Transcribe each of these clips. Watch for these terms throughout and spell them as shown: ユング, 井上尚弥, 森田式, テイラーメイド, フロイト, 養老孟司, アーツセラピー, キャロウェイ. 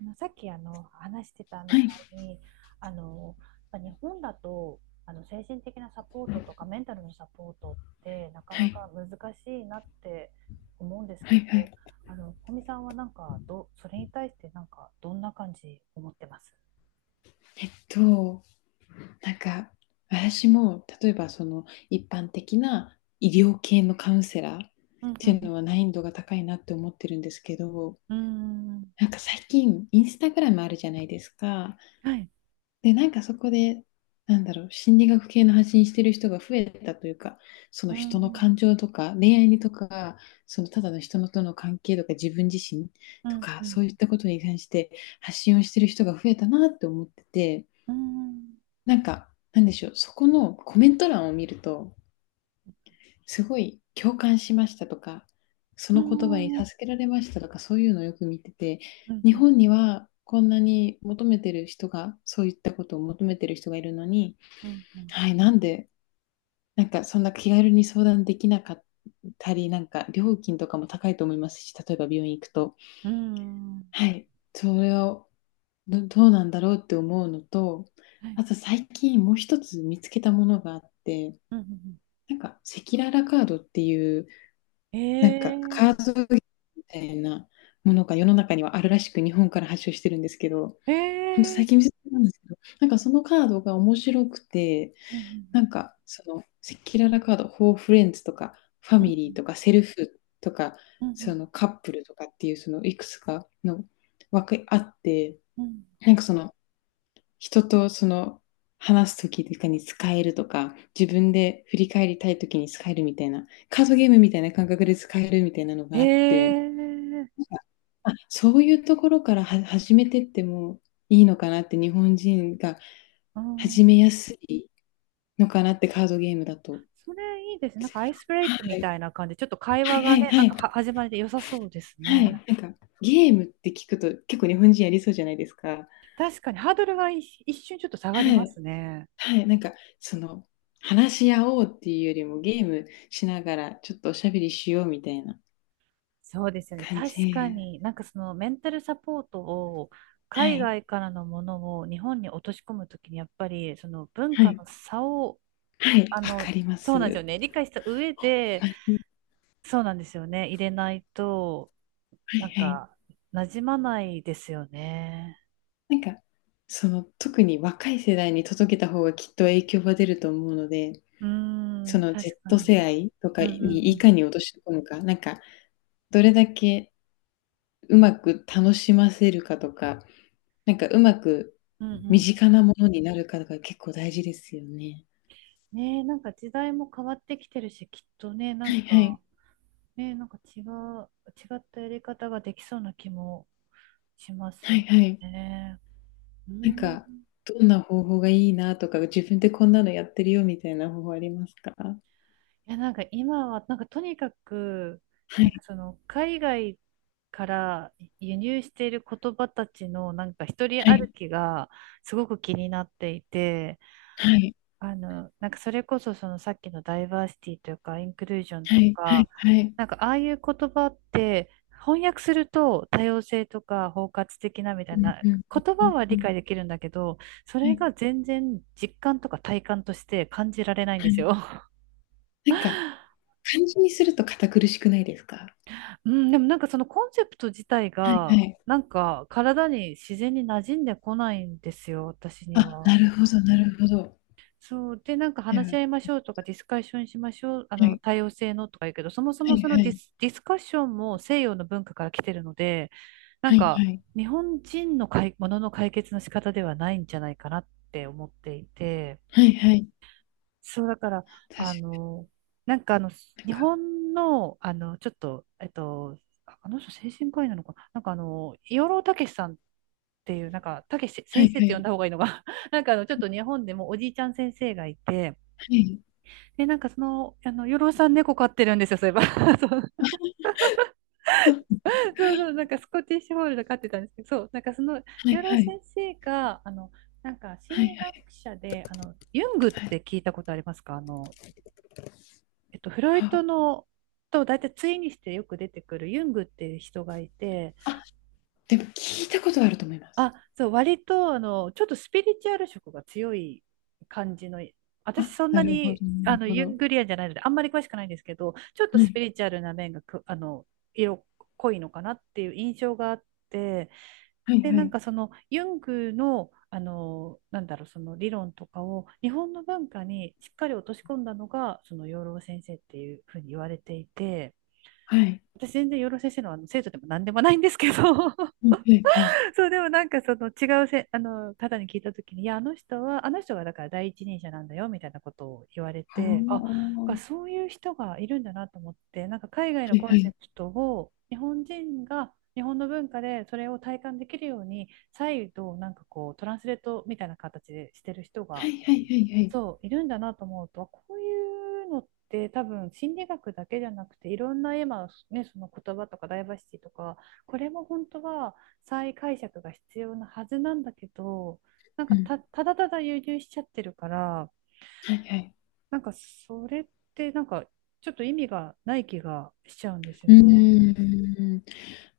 さっき話してたみはい、たいに、あのやっぱ日本だと精神的なサポートとかメンタルのサポートってなかはない、か難しいなって思うんですはけい、はど、い。小見さんはなんかそれに対してなんかどんな感じ思ってます？えっと、なんか、私も、例えば、その、一般的な医療系のカウンセラーっうんうていうのん。は難易度が高いなって思ってるんですけど、うんうーん。なんか最近、インスタグラムあるじゃないですか。はい。で、なんかそこで、なんだろう、心理学系の発信してる人が増えたというか、そうの人のん感情とか、恋愛にとか、そのただの人のとの関係とか、自分自身うとんか、うんそういったことに関して発信をしてる人が増えたなって思ってて、うんなんか、なんでしょう、そこのコメント欄を見ると、すごい共感しましたとか、そうの言葉に助んけられましたとか、そういうのをよく見てて、うんうん。日本にはこんなに求めてる人が、そういったことを求めてる人がいるのに、うんうんはい、なんで、なんかそんな気軽に相談できなかったり、なんか料金とかも高いと思いますし、例えば病院行くと、うんうん。はい、それをどうなんだろうって思うのと、はい。あと最近もう一つ見つけたものがあって、うんうん。なんか赤裸々カードっていううん。なんかカえーー。ドみたいなものが世の中にはあるらしく日本から発祥してるんですけど、えほんと最ー。近見せてもらたんですけど、なんかそのカードが面白くて、うんうなんんかその赤裸々カード、フォーフレンズとかファうんミリーとかセルフとかうそん。のカップルとかっていうそのいくつかの枠あって、うんうん。なんかその人とその話すときとかに使えるとか、自分で振り返りたいときに使えるみたいな、カードゲームみたいな感覚で使えるみたいなのへがあって、え、あ、そういうところからは始めてってもいいのかなって、日本人がう始ん、めやすいのかなって、カードゲームだと。それいいですね。なんかアイスブレイはクみい。たいな感じで、ちょっと会はい話はがいね、なはんかはい。始まりで良さそうですはい。なんね。か、ゲームって聞くと結構日本人やりそうじゃないですか。確かにハードルが一瞬ちょっと下がりはまい。すね。はい、なんか、その、話し合おうっていうよりもゲームしながらちょっとおしゃべりしようみたいなそうですよね。感確かじ。に、なんかそのメンタルサポートをは海い、外からのものを日本に落とし込むときに、やっぱりその文は化い、の差を、はい、あわかの、りまそうす。はなんですよね。理解した上で、い、そうなんですよね。入れないと、はいなんはい。か、馴染まないですよね。なんか、その、特に若い世代に届けた方がきっと影響が出ると思うので、うーそん、の 確か Z に。世代とかうんうんにういん。かに落とし込むか、なんか、どれだけうまく楽しませるかとか、なんかうまくうんう身ん。近なものになるかとか結構大事ですよね。ねえ、なんか時代も変わってきてるし、きっとね、なはんいはか、い。ねえ、違ったやり方ができそうな気もしますはいよはい。ね。うなんん。か、どんな方法がいいなとか、自分でこんなのやってるよみたいな方法ありますか？いや、なんか今は、なんかとにかく、はなんかい、その、海外から輸入している言葉たちの、なんか一人は歩い、きがすごく気になっていて、はい、なんかそれこそそのさっきのダイバーシティというかインクルージョンはとい、はか、い、はい。なんかああいう言葉って翻訳すると多様性とか包括的なみたいうんなうん言う葉んはう理んう解ん。できるんだけど、そはれい、が全然実感とか体感として感じられないんはですい。よ。なんか、漢字にすると堅苦しくないですか？うん、でもなんかそのコンセプト自体はいはがい。なんか体に自然に馴染んでこないんですよ、私にあ、は。なるほどなるほど。そう。で、なんかで話しも合いましょうとか、ディスカッションしましょう、はい、多様性のとか言うけど、そもそはもいそはのディい、ス、ディスカッションも西洋の文化から来てるので、なんはいか、はい、日本人のものの解決の仕方ではないんじゃないかなって思っていて、はいはい。そう、だから、確あかの、なんかあの、なん日か、本の、あの、ちょっと、あの人精神科医なのかな、養老孟司さんっていう、なんか、孟司は先い生っはて呼んい、だ方がいいのが ちょっと日本でもおじいちゃん先生がいて、はい、で、なんかその、養老さん猫飼ってるんですよ、そういえば。そう、そう、なんかスコティッシュフォールド飼ってたんですけど、そう、なんかその、は養い老はい、先生が、なんかは心い理はい学者で、ユングっはい。て聞いたことありますか？フロイはトあ、のと大体対にしてよく出てくるユングっていう人がいて、あ、でも聞いたことあると思います。あ、そう、割と、ちょっとスピリチュアル色が強い感じの、私あ、そんななるほに、どなるほユンど。グリアンじゃないので、あんまり詳しくないんですけど、ちょっとはスい。ピリチュアルな面がく、あの、色濃いのかなっていう印象があって、はいで、はなんい。かその、ユングの、その理論とかを、日本の文化にしっかり落とし込んだのが、その養老先生っていうふうに言われていて、はい。私全然養老先生の、あの生徒でも何でもないんですけど、うんはいはい。そう、でもなんかその違うせ、あの方に聞いたときに、いや、あの人は、あの人がだから第一人者なんだよみたいなことを言われああ。て、あ、がはそういう人がいるんだなと思って、なんか海外のいコはンセい。プトを日本人が日本の文化でそれを体感できるように、再度なんかこうトランスレートみたいな形でしてる人はがいはいはいはい。そう、いるんだなと思うと、こういうのって多分心理学だけじゃなくて、いろんな今、ね、その言葉とかダイバーシティとか、これも本当は再解釈が必要なはずなんだけど、うん。ただただ輸入しちゃってるから、はいはい。なんかそれってなんかちょっと意味がない気がしちゃうんですようーね。ん。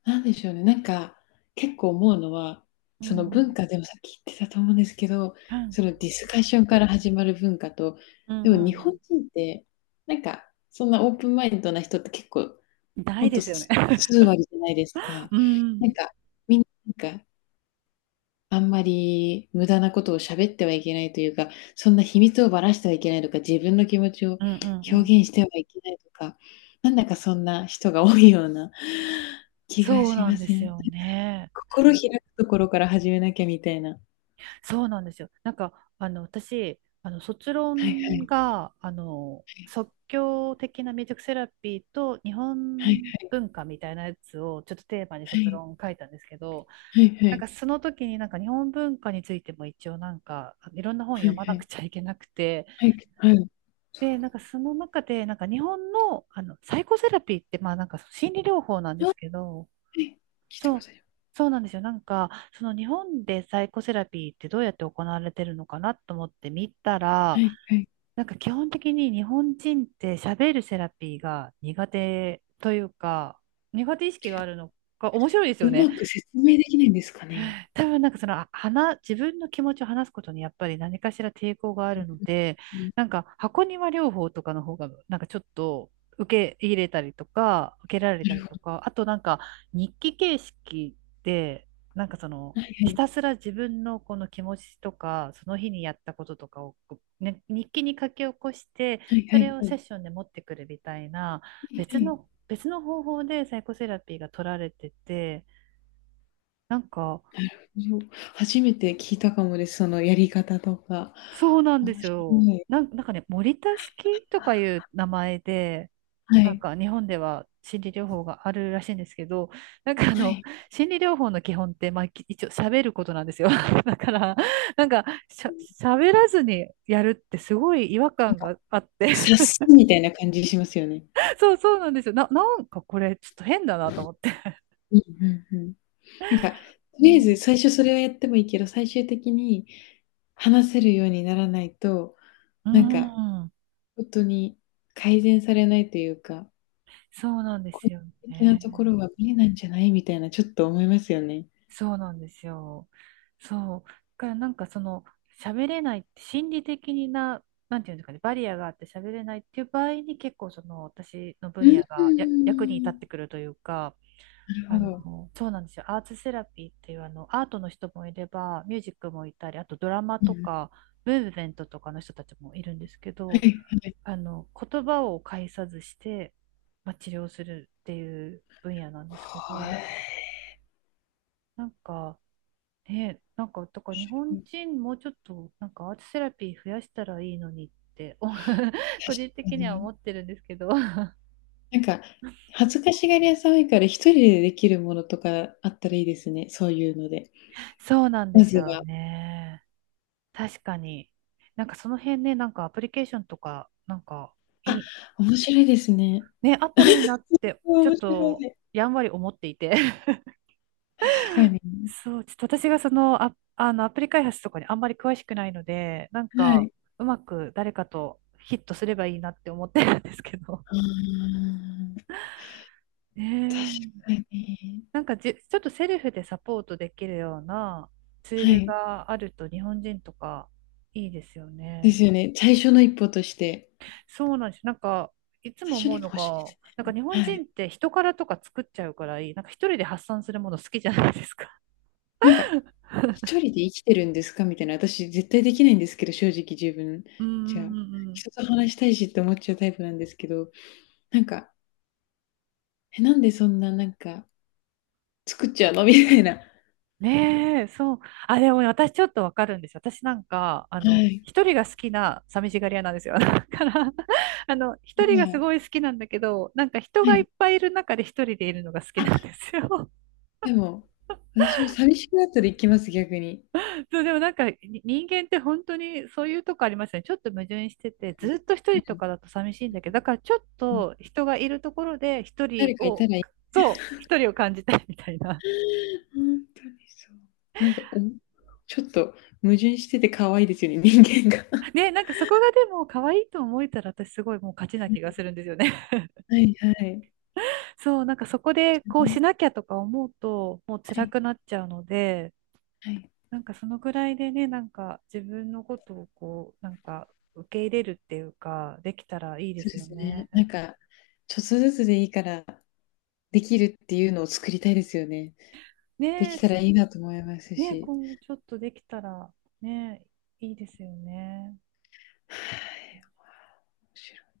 なんでしょうね。なんか、結構思うのは、うその文ん。化でもさっき言ってたと思うんですけど、うんそのディスカッションから始まる文化と、うでんもう日本ん人って、なんか、そんなオープンマインドな人って結構、うんなほいんでとすよね。す数割じゃないです か。うん。うなんんか、みんな、なんかあんまり無駄なことを喋ってはいけないというか、そんな秘密をばらしてはいけないとか、自分の気持ちをうんう表ん。現してはいけないとか、なんだかそんな人が多いような 気がそうしなんまでせん？すなんかよね。心開くところから始めなきゃみたいな。そうなんですよ。なんか、私、卒はいは論い、が、はい。即興的なミュージックセラピーと日はい本文化みたいなやつをちょっとテーマにはいは卒い。論書いたんですけど、はいはなんい。かその時になんか日本文化についても一応なんかいろんな本は読いまはなくい。ちゃいけなくて、はい、はい。そで、う。なんかその中でなんか日本の、あのサイコセラピーってまあなんか心理療法なんであ、はいはいそうすけど、あはい聞いたこそとう、ある。そうなんですよ。なんか、その日本でサイコセラピーってどうやって行われてるのかなと思って見たはら、いはい。なんか基本的に日本人って喋るセラピーが苦手というか、苦手意識があるのが面白いですようね。まく説明できないんですかね？多分なんかその、自分の気持ちを話すことにやっぱり何かしら抵抗があるので、うん、なんか箱庭療法とかの方が、なんかちょっと受け入れたりとか、受けられなたるりとほか、あとなんか日記形式で、なんかその、ど。はいはひい。たすら自分のこの気持ちとか、その日にやったこととかを、ね、日記に書き起こして、はいはそれいをはセッい。ションで持ってくるみたいな、はいはい。別の方法でサイコセラピーが取られてて、なんか、そう初めて聞いたかもです、そのやり方とか。そうなんで面す白よ。い。なんかね、森田式とかいう名前で、はなんい。か日本では心理療法があるらしいんですけど、なんかあはの、い。心理療法の基本って、まあ、一応喋ることなんですよ。だから、なんか喋らずにやるってすごい違和なん感か、があって、察すみたいな感じしますよね。そうなんですよ。なんかこれちょっと変だなと思って。うんうんうん。なんか、とうりあえん。ず最初それをやってもいいけど、最終的に話せるようにならないと、うなんか、ん。ほんとに改善されないというか、そうなんで個すよ人的なね。ところは見えないんじゃないみたいな、ちょっと思いますよね。そうなんですよ。そう。だからなんかその喋れないって心理的にな、なんていうんですかね、バリアがあって喋れないっていう場合に結構その私のう分野が役に立ーってん。くるというか、なるほど。そうなんですよ。アーツセラピーっていうあのアートの人もいれば、ミュージックもいたり、あとドラマうとん。か、ムーブメントとかの人たちもいるんですけはいど、はい。言葉を介さずして、まあ、治療するっていう分野なんですけはど、い。なんか、ね、なんか、とか日本人もうちょっと、なんかアートセラピー増やしたらいいのにって、個確人か的にはに。思ってるんですけど なんか、恥ずかしがり屋さん多いから、一人でできるものとかあったらいいですね、そういうので。そうなんでますずよは。ね。確かに。なんかその辺ね、なんかアプリケーションとか、なんかあ、いい、面白いですね。ね、あったらいいなって、ちょっ面白い。とやんわり思っていて 確かに。そう、ちょっと私がその、あのアプリ開発とかにあんまり詳しくないので、なんはかい。うまく誰かとヒットすればいいなって思ってるんですけど。ああ、確ねえ、かに。なんかじ、ちょっとセルフでサポートできるようなツーはルい。があると日本人とかいいですよでね。すよね。最初の一歩として。そうなんです。なんか、いつ最も初の思う一歩の欲しいでが、すなんかね。日本は人い。って人からとか作っちゃうからいい。なんか一人で発散するもの好きじゃないですか。なんか、一人で生きてるんですかみたいな、私絶対できないんですけど、正直自分 うんじゃ。うんうんうん。人と話したいしって思っちゃうタイプなんですけど、なんかえ、なんでそんななんか作っちゃうの？みたいな。ねえ、そう。あ、でもね私ちょっとわかるんですよ。私なんか、はい。一人が好きな寂しがり屋なんですよ。だから、一人まがすあ、ごい好きなんだけど、なんか人はがいい。っぱいいる中で一人でいるのが好きあ、なんですよ。でも、私も寂しくなったら行きます、逆に。そう、でもなんか人間って本当にそういうとこありますよね。ちょっと矛盾してて、うん。ずっと一人うとん、かだと寂しいんだけど、だからちょっと人がいるところで一人誰かいたを、らいいそう、一人を感じたいみたいな。ほんとにそう。なんか、おちょっと矛盾してて可愛いですよね、人間が。ね、なんかそこがでも可愛いと思えたら私すごいもう勝ちな気がするんですよね。はいはい。そう、なんかそこでほんことうにしなきゃとか思うと、もうは辛いくなっちゃうので、はい。なんかそのぐらいでね、なんか自分のことをこう、なんか受け入れるっていうか、できたらいいでそうすでよすね。ね。なんか、ちょっとずつでいいから、できるっていうのを作りたいですよね。でねきえ、たらそいいなと思いますね、し。今後ちょっとできたらね、いいですよね。はい。面白い。